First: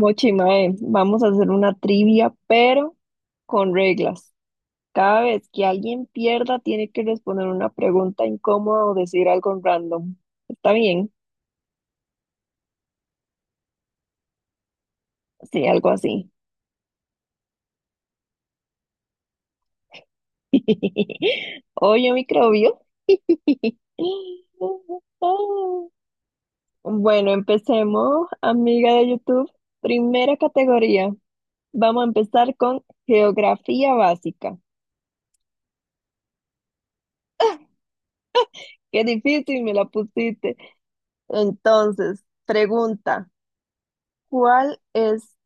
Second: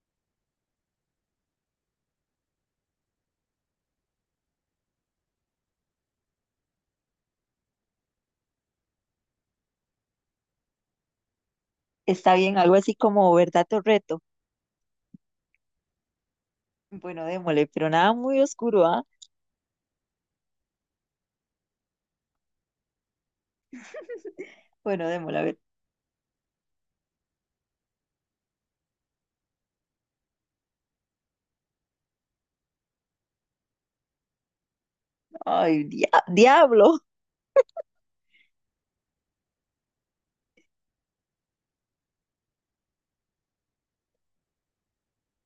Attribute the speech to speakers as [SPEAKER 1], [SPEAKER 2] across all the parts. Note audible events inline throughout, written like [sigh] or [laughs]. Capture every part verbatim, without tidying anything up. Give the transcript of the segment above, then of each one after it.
[SPEAKER 1] Mochi, mae, vamos a hacer una trivia, pero con reglas. Cada vez que alguien pierda, tiene que responder una pregunta incómoda o decir algo random. ¿Está bien?
[SPEAKER 2] Está bien, algo así como verdad o reto.
[SPEAKER 1] Sí, algo así.
[SPEAKER 2] Bueno, démosle, pero nada muy oscuro, ¿ah?
[SPEAKER 1] [laughs] Oye, microbio. [laughs]
[SPEAKER 2] Bueno, démosle, a ver.
[SPEAKER 1] Bueno, empecemos, amiga de YouTube. Primera categoría. Vamos a empezar con geografía básica.
[SPEAKER 2] Ay, dia- diablo.
[SPEAKER 1] Qué difícil me la pusiste. Entonces, pregunta. ¿Cuál es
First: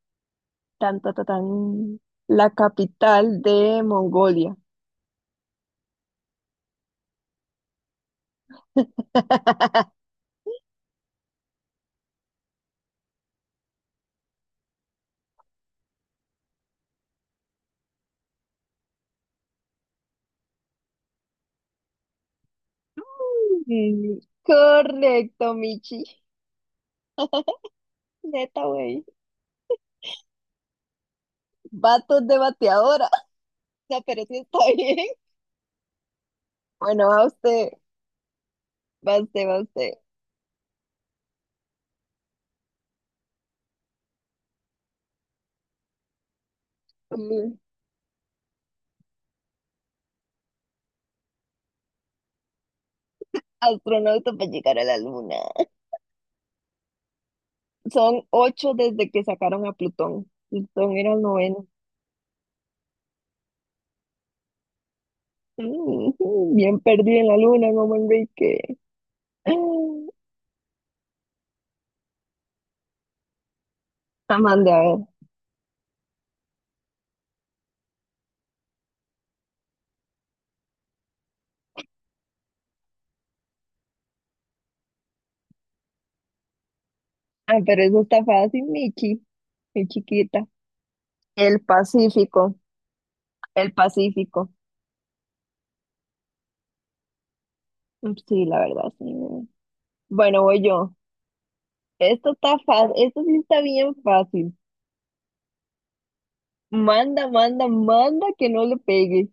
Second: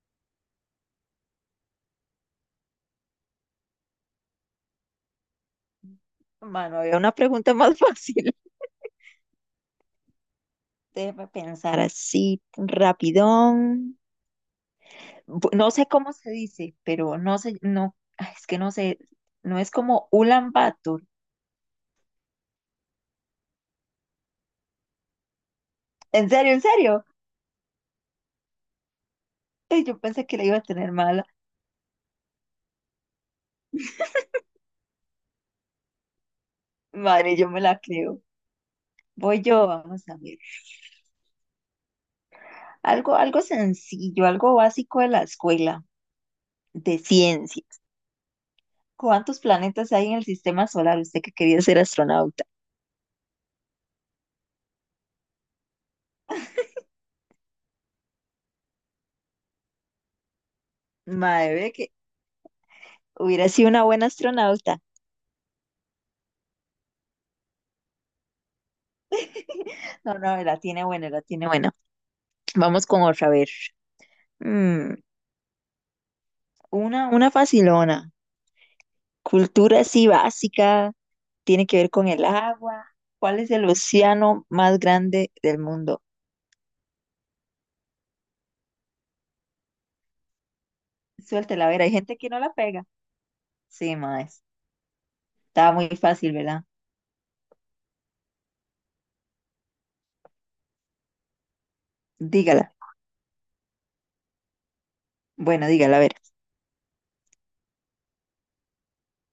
[SPEAKER 1] tan, ta, ta, tan, la capital de Mongolia?
[SPEAKER 2] Mano, había una pregunta más fácil. [laughs]
[SPEAKER 1] [laughs]
[SPEAKER 2] Déjame pensar así, rapidón. Bu- No sé cómo se dice, pero no sé, no, ay, es que no sé, no es como Ulan Bator.
[SPEAKER 1] Mm, Correcto, Michi.
[SPEAKER 2] ¿En serio, en serio?
[SPEAKER 1] Neta, güey.
[SPEAKER 2] Ay, yo pensé que la iba a tener mala.
[SPEAKER 1] Vatos de bateadora. No, pero sí está [laughs] bien. Bueno, va
[SPEAKER 2] Madre, yo me
[SPEAKER 1] usted,
[SPEAKER 2] la creo.
[SPEAKER 1] va
[SPEAKER 2] Voy
[SPEAKER 1] usted, va
[SPEAKER 2] yo,
[SPEAKER 1] usted.
[SPEAKER 2] vamos a ver. Algo, algo sencillo, algo básico de la escuela, de
[SPEAKER 1] Mm.
[SPEAKER 2] ciencia. ¿Cuántos planetas hay en el sistema solar? Usted que quería ser astronauta.
[SPEAKER 1] Astronauta para llegar a la luna. Son ocho desde que sacaron a Plutón. Plutón era el
[SPEAKER 2] Madre,
[SPEAKER 1] noveno.
[SPEAKER 2] ve que hubiera sido una buena astronauta.
[SPEAKER 1] Mm. Bien perdido en la luna, como Enrique. Ah,
[SPEAKER 2] [laughs] No, no, la tiene buena, la tiene buena. Vamos con otra, a ver.
[SPEAKER 1] Amanda, a
[SPEAKER 2] Mm,
[SPEAKER 1] ver.
[SPEAKER 2] una, una facilona. Cultura así básica, tiene que ver con el agua. ¿Cuál es el océano más grande del mundo?
[SPEAKER 1] Ah, pero eso está fácil, Michi. Qué chiquita. El
[SPEAKER 2] Suéltela, a ver, hay gente que no la
[SPEAKER 1] Pacífico,
[SPEAKER 2] pega.
[SPEAKER 1] el
[SPEAKER 2] Sí, mae.
[SPEAKER 1] Pacífico.
[SPEAKER 2] Estaba muy fácil, ¿verdad?
[SPEAKER 1] Mm, sí, la verdad, sí. Bueno, voy yo. Esto está
[SPEAKER 2] Dígala.
[SPEAKER 1] fácil, esto sí está bien fácil.
[SPEAKER 2] Bueno, dígala, a ver.
[SPEAKER 1] Manda, manda, manda que no le pegue.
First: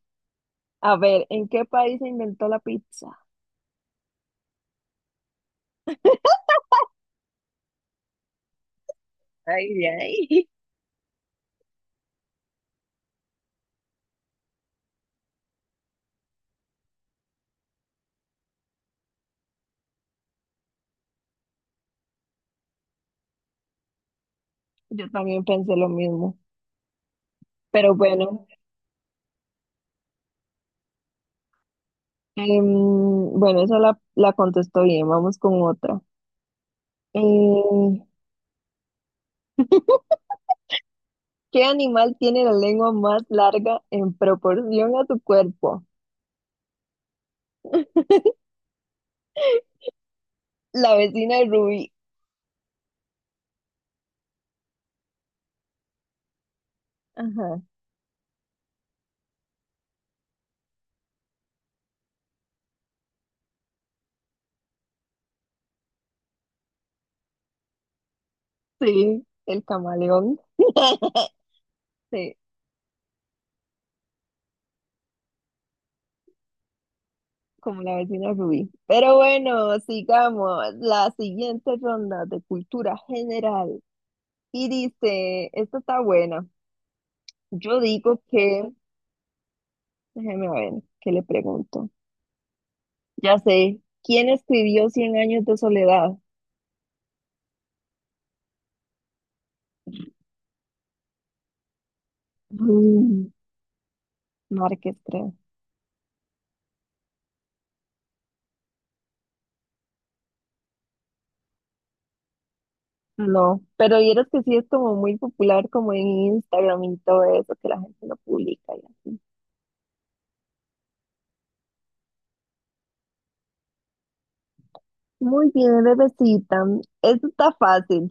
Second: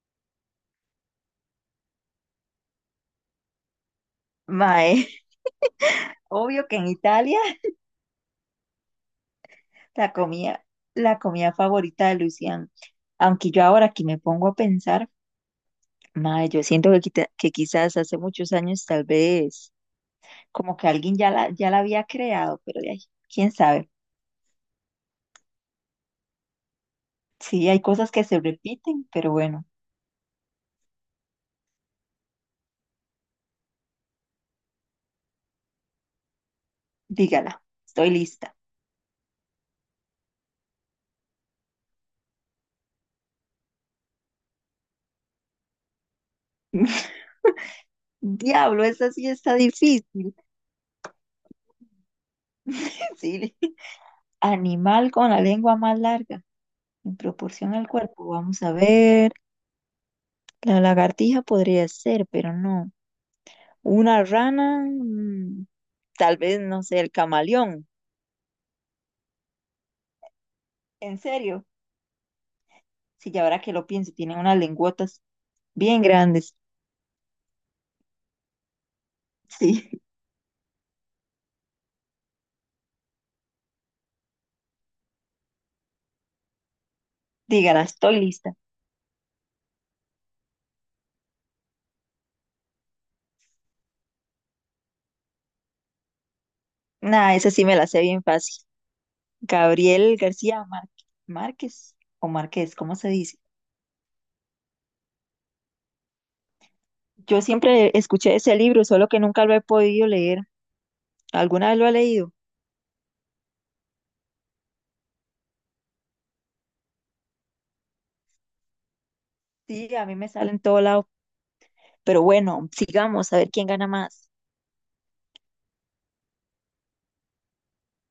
[SPEAKER 1] A ver, ¿en qué país se inventó la pizza?
[SPEAKER 2] Mae, [laughs] obvio que en Italia.
[SPEAKER 1] Ay,
[SPEAKER 2] La
[SPEAKER 1] ay. [laughs]
[SPEAKER 2] comida, la comida favorita de Lucián. Aunque yo ahora que me pongo a pensar, mae, yo siento que, quita- que quizás hace muchos años tal vez como que alguien ya la, ya la había creado, pero de ahí, quién sabe.
[SPEAKER 1] Yo también pensé lo mismo.
[SPEAKER 2] Sí, hay
[SPEAKER 1] Pero
[SPEAKER 2] cosas que se
[SPEAKER 1] bueno,
[SPEAKER 2] repiten, pero bueno,
[SPEAKER 1] em, bueno, esa la, la contestó bien. Vamos con otra.
[SPEAKER 2] dígala,
[SPEAKER 1] Eh,
[SPEAKER 2] estoy lista.
[SPEAKER 1] ¿qué animal tiene la lengua más larga en proporción a su cuerpo?
[SPEAKER 2] [laughs]
[SPEAKER 1] [laughs]
[SPEAKER 2] Diablo, esa sí está difícil. [laughs]
[SPEAKER 1] La vecina de Rubí.
[SPEAKER 2] Sí. Animal con la lengua más larga, en
[SPEAKER 1] Ajá,
[SPEAKER 2] proporción al cuerpo. Vamos a ver. La lagartija podría ser, pero no. Una rana. mm, Tal vez, no sé, el camaleón.
[SPEAKER 1] sí, el camaleón.
[SPEAKER 2] En
[SPEAKER 1] [laughs]
[SPEAKER 2] serio,
[SPEAKER 1] Sí,
[SPEAKER 2] si ya ahora que lo pienso, tienen unas lenguotas bien grandes.
[SPEAKER 1] como la vecina Rubí. Pero bueno,
[SPEAKER 2] Sí,
[SPEAKER 1] sigamos. La siguiente ronda de cultura general. Y dice, esta está buena.
[SPEAKER 2] [laughs]
[SPEAKER 1] Yo
[SPEAKER 2] dígala, estoy
[SPEAKER 1] digo
[SPEAKER 2] lista.
[SPEAKER 1] que, déjeme ver, ¿qué le pregunto? Ya sé, ¿quién escribió Cien años de soledad?
[SPEAKER 2] Nah, esa sí me la sé bien fácil. Gabriel García Márquez, Márquez o Márquez, ¿cómo se
[SPEAKER 1] Mm,
[SPEAKER 2] dice?
[SPEAKER 1] Márquez, creo.
[SPEAKER 2] Yo siempre escuché ese libro, solo que nunca lo he podido leer. ¿Alguna vez lo ha leído?
[SPEAKER 1] No, pero vieras que sí es como muy popular como en Instagram y todo eso, que la gente lo publica.
[SPEAKER 2] Sí, a mí me sale en todo lado. Pero bueno, sigamos a ver quién gana más.
[SPEAKER 1] Muy bien, bebecita. Esto está fácil.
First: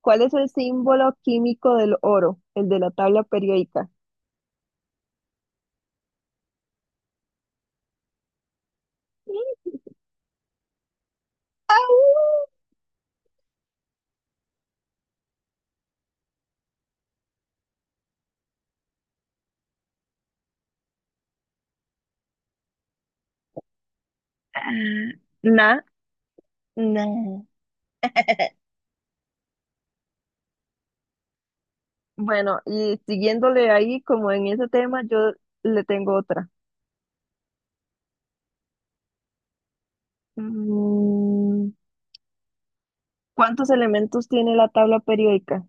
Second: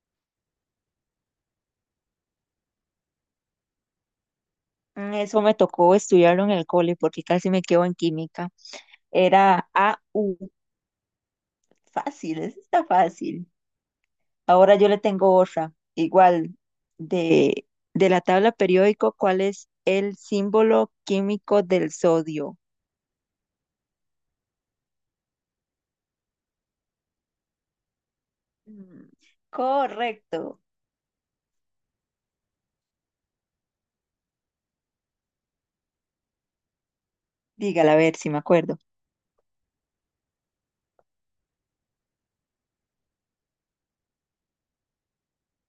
[SPEAKER 1] ¿Cuál es el símbolo químico del oro? El de la tabla periódica.
[SPEAKER 2] Mm, Eso me tocó estudiarlo en el cole porque casi me quedo en química. Era A U.
[SPEAKER 1] ¡Au!
[SPEAKER 2] Fácil, eso está fácil. Ahora yo le tengo otra. Igual, de, de la tabla periódico, ¿cuál es el símbolo químico del sodio?
[SPEAKER 1] Ah, Na, na. [laughs]
[SPEAKER 2] Mm, correcto.
[SPEAKER 1] Bueno, y siguiéndole ahí, como en ese tema, yo le tengo otra.
[SPEAKER 2] Dígala, a ver si me acuerdo.
[SPEAKER 1] Mm, ¿cuántos elementos tiene la tabla periódica?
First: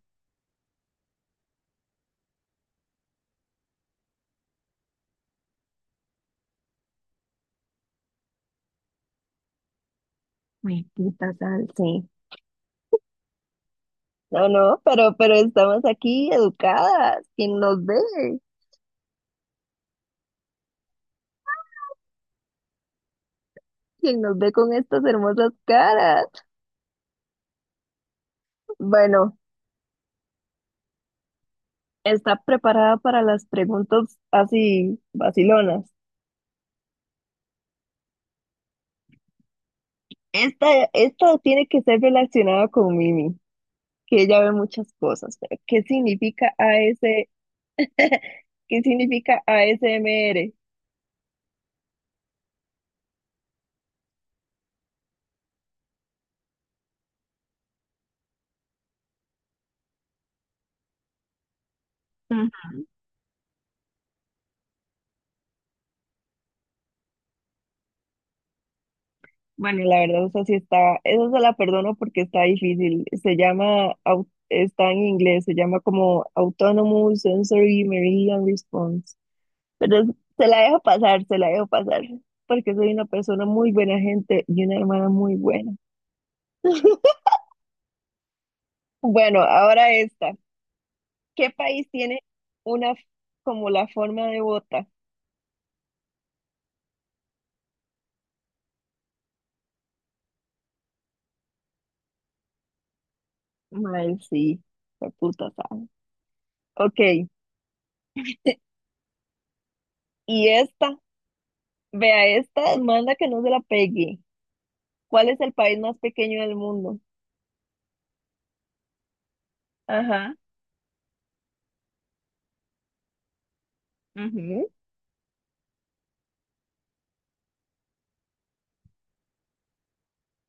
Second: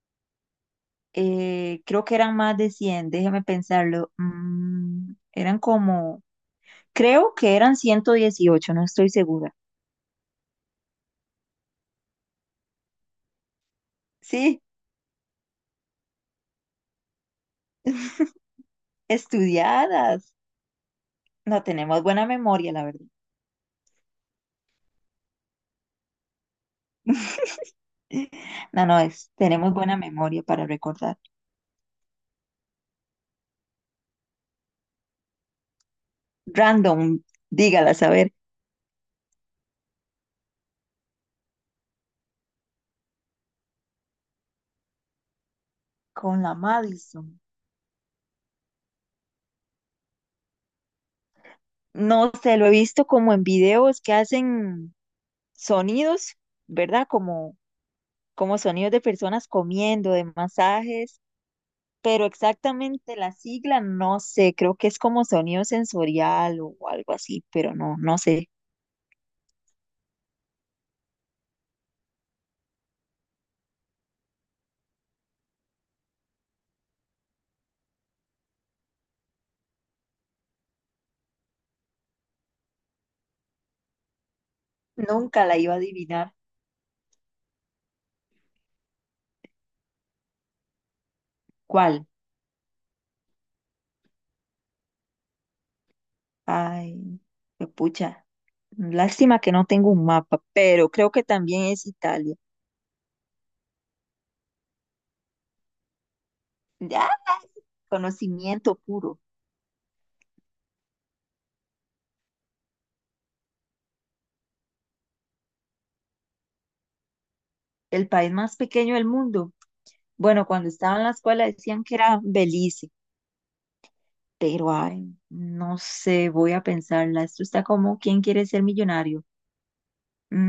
[SPEAKER 2] Eh, creo que eran más de cien, déjeme pensarlo. Mm, eran como, creo que eran ciento dieciocho, no estoy segura.
[SPEAKER 1] Uy, puta sal. Sí. No,
[SPEAKER 2] Sí,
[SPEAKER 1] no, pero, pero estamos aquí educadas. ¿Quién nos ve?
[SPEAKER 2] [laughs] estudiadas. No tenemos buena memoria, la verdad.
[SPEAKER 1] ¿Quién nos ve con estas hermosas caras?
[SPEAKER 2] [laughs] No, no, es,
[SPEAKER 1] Bueno,
[SPEAKER 2] tenemos buena memoria para recordar.
[SPEAKER 1] está preparada para las preguntas así vacilonas.
[SPEAKER 2] Random, dígala, a ver.
[SPEAKER 1] Esta, esta tiene que ser relacionada con Mimi, que ella ve muchas cosas. Pero, ¿Qué
[SPEAKER 2] Con
[SPEAKER 1] significa
[SPEAKER 2] la
[SPEAKER 1] a AS,
[SPEAKER 2] Madison.
[SPEAKER 1] qué significa a ASMR?
[SPEAKER 2] No sé, lo he visto como en videos que hacen sonidos, ¿verdad? Como, como sonidos de personas comiendo, de masajes, pero
[SPEAKER 1] Mm,
[SPEAKER 2] exactamente la sigla no sé, creo que es como sonido sensorial o algo así, pero no, no sé.
[SPEAKER 1] bueno, la verdad, esa sí está, esa se la perdono porque está difícil. Se llama, au- está en inglés, se llama como Autonomous Sensory Meridian Response. Pero es- se la dejo pasar, se la dejo pasar, porque soy una persona muy buena gente y una hermana muy
[SPEAKER 2] Nunca la
[SPEAKER 1] buena.
[SPEAKER 2] iba a adivinar
[SPEAKER 1] [laughs] Bueno, ahora esta. ¿Qué país
[SPEAKER 2] cuál.
[SPEAKER 1] tiene una f- como la forma de bota?
[SPEAKER 2] Ay, qué pucha. Lástima que no tengo un mapa, pero creo que también es Italia.
[SPEAKER 1] Ay, sí, la puta sabe. Ok,
[SPEAKER 2] Ya, conocimiento puro.
[SPEAKER 1] y esta, vea esta, manda que no se la pegue. ¿Cuál es el país más pequeño del mundo?
[SPEAKER 2] El país más pequeño del mundo.
[SPEAKER 1] Ajá,
[SPEAKER 2] Bueno, cuando estaba en la escuela decían que era Belice,
[SPEAKER 1] ujú,
[SPEAKER 2] pero ay, no sé, voy a pensarla. Esto está como ¿Quién quiere ser millonario?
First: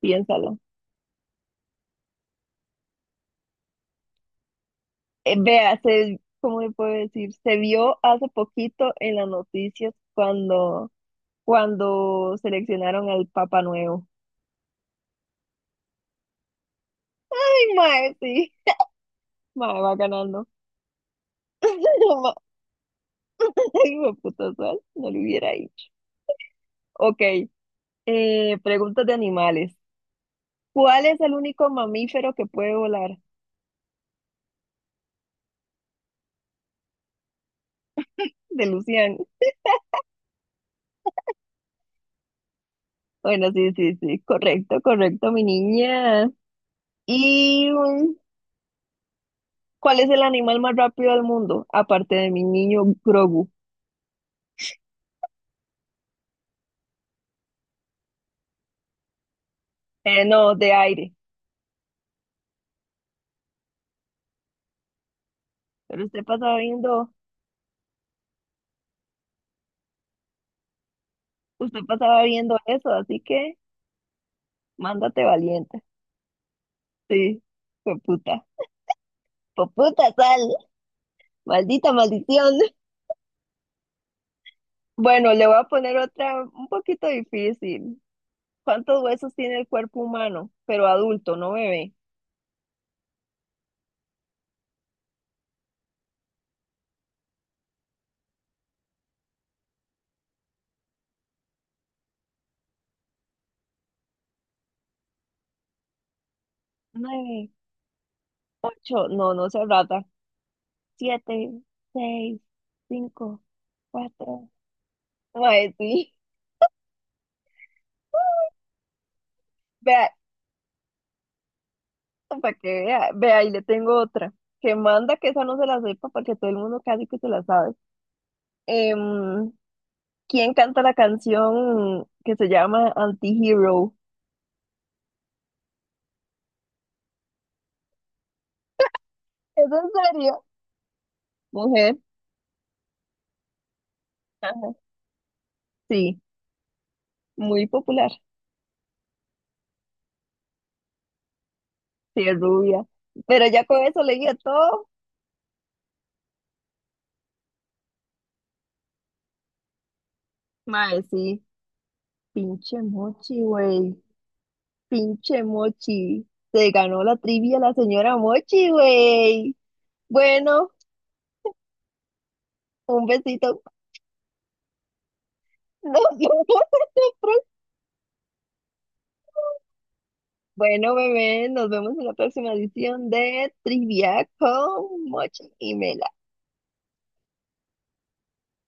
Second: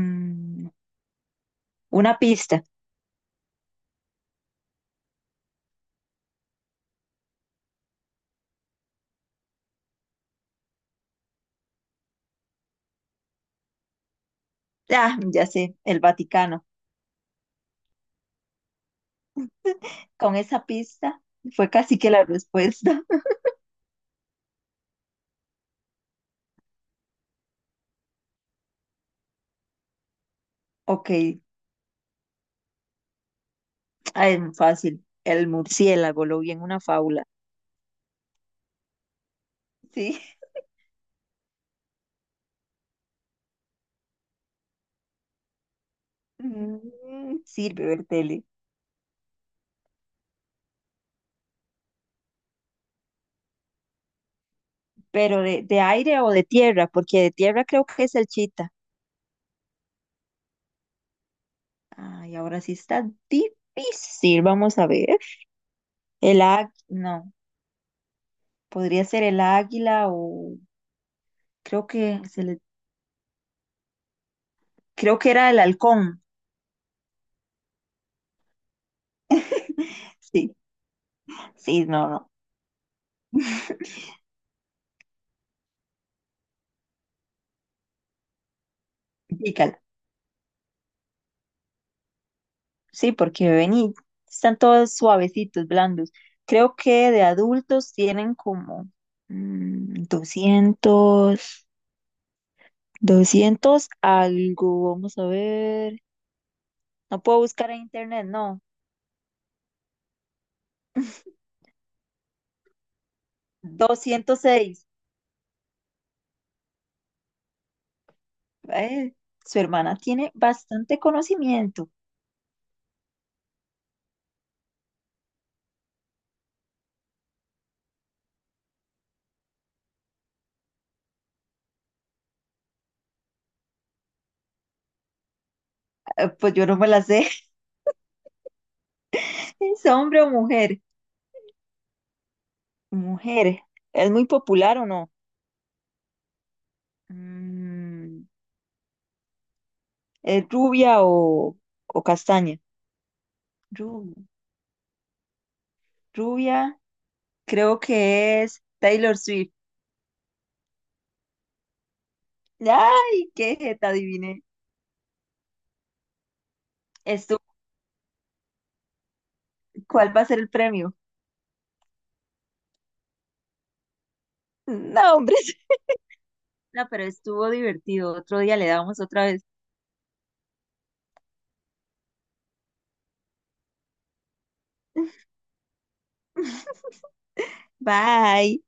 [SPEAKER 1] piénsalo.
[SPEAKER 2] una pista.
[SPEAKER 1] Eh, vea, se, ¿cómo le puedo decir? Se vio hace poquito en las noticias cuando, cuando seleccionaron al Papa Nuevo.
[SPEAKER 2] Ah, ya sé, el Vaticano.
[SPEAKER 1] Ay, mae, sí, mae, va
[SPEAKER 2] Con
[SPEAKER 1] ganando.
[SPEAKER 2] esa pista fue casi que la
[SPEAKER 1] [laughs]
[SPEAKER 2] respuesta. [laughs]
[SPEAKER 1] [laughs] Hijo de puta sol, no lo hubiera dicho. Ok, eh, preguntas de animales. ¿Cuál
[SPEAKER 2] Ok,
[SPEAKER 1] es el único mamífero que puede volar?
[SPEAKER 2] ay, no, fácil. El murciélago, lo vi en una fábula.
[SPEAKER 1] De Lucian.
[SPEAKER 2] Sí. [laughs]
[SPEAKER 1] Bueno, sí, sí, sí, correcto, correcto, mi niña.
[SPEAKER 2] Mm,
[SPEAKER 1] ¿Y
[SPEAKER 2] sirve ver
[SPEAKER 1] um,
[SPEAKER 2] tele.
[SPEAKER 1] cuál es el animal más rápido del mundo? Aparte de mi niño Grogu.
[SPEAKER 2] Pero de, de aire o de tierra, porque de tierra creo que es el chita.
[SPEAKER 1] Eh, no, de aire.
[SPEAKER 2] Ay, ahora sí está difícil. Vamos a ver.
[SPEAKER 1] Pero usted
[SPEAKER 2] El
[SPEAKER 1] pasaba
[SPEAKER 2] águila,
[SPEAKER 1] viendo,
[SPEAKER 2] no, podría ser el águila o
[SPEAKER 1] usted
[SPEAKER 2] creo que
[SPEAKER 1] pasaba
[SPEAKER 2] se
[SPEAKER 1] viendo
[SPEAKER 2] le,
[SPEAKER 1] eso, así que
[SPEAKER 2] creo
[SPEAKER 1] mándate
[SPEAKER 2] que era el
[SPEAKER 1] valiente.
[SPEAKER 2] halcón.
[SPEAKER 1] Sí, hijo puta. Hijo puta sal,
[SPEAKER 2] Sí, sí,
[SPEAKER 1] maldita
[SPEAKER 2] no, no.
[SPEAKER 1] maldición. Bueno, le voy a poner otra un poquito difícil. ¿Cuántos huesos tiene el
[SPEAKER 2] Dígalo.
[SPEAKER 1] cuerpo humano? Pero adulto, no bebé.
[SPEAKER 2] Sí, porque vení, están todos suavecitos, blandos. Creo que de adultos tienen como mm, doscientos 200 algo. Vamos a ver. No puedo
[SPEAKER 1] Nueve,
[SPEAKER 2] buscar en internet, no.
[SPEAKER 1] ocho, no, no se rata.
[SPEAKER 2] [laughs]
[SPEAKER 1] Siete, seis, cinco,
[SPEAKER 2] doscientos
[SPEAKER 1] cuatro.
[SPEAKER 2] seis
[SPEAKER 1] Ay, sí. [laughs]
[SPEAKER 2] Eh, su hermana
[SPEAKER 1] Vea,
[SPEAKER 2] tiene bastante conocimiento.
[SPEAKER 1] para que vea, vea, y le tengo otra. Que manda que esa no se la sepa porque todo el mundo casi que se la sabe. Em, ¿quién canta la canción que se llama Anti-Hero?
[SPEAKER 2] Eh, Pues yo no me la sé. [laughs]
[SPEAKER 1] ¿Es
[SPEAKER 2] ¿Es
[SPEAKER 1] en
[SPEAKER 2] hombre o
[SPEAKER 1] serio?
[SPEAKER 2] mujer?
[SPEAKER 1] Mujer.
[SPEAKER 2] Mujer. ¿Es muy
[SPEAKER 1] Ajá.
[SPEAKER 2] popular o no?
[SPEAKER 1] Sí, muy popular.
[SPEAKER 2] Mm, ¿es rubia o, o
[SPEAKER 1] Sí, es
[SPEAKER 2] castaña?
[SPEAKER 1] rubia. Pero ya con eso
[SPEAKER 2] Ru-
[SPEAKER 1] leía todo.
[SPEAKER 2] Rubia, creo que es Taylor Swift.
[SPEAKER 1] Mae, sí. Pinche
[SPEAKER 2] ¡Ay,
[SPEAKER 1] Mochi,
[SPEAKER 2] qué jeta,
[SPEAKER 1] güey.
[SPEAKER 2] adiviné!
[SPEAKER 1] Pinche Mochi. Se ganó la
[SPEAKER 2] Estu-
[SPEAKER 1] trivia la señora Mochi, güey.
[SPEAKER 2] ¿Cuál va a ser el
[SPEAKER 1] Bueno,
[SPEAKER 2] premio?
[SPEAKER 1] un besito.
[SPEAKER 2] No, hombre. [laughs]
[SPEAKER 1] [laughs] Nos vemos
[SPEAKER 2] No,
[SPEAKER 1] en
[SPEAKER 2] pero
[SPEAKER 1] la pro-
[SPEAKER 2] estuvo divertido. Otro día le damos otra vez.
[SPEAKER 1] Bueno, bebé, nos vemos en la próxima edición de Trivia con Mochi y Mela.
[SPEAKER 2] [laughs] Bye.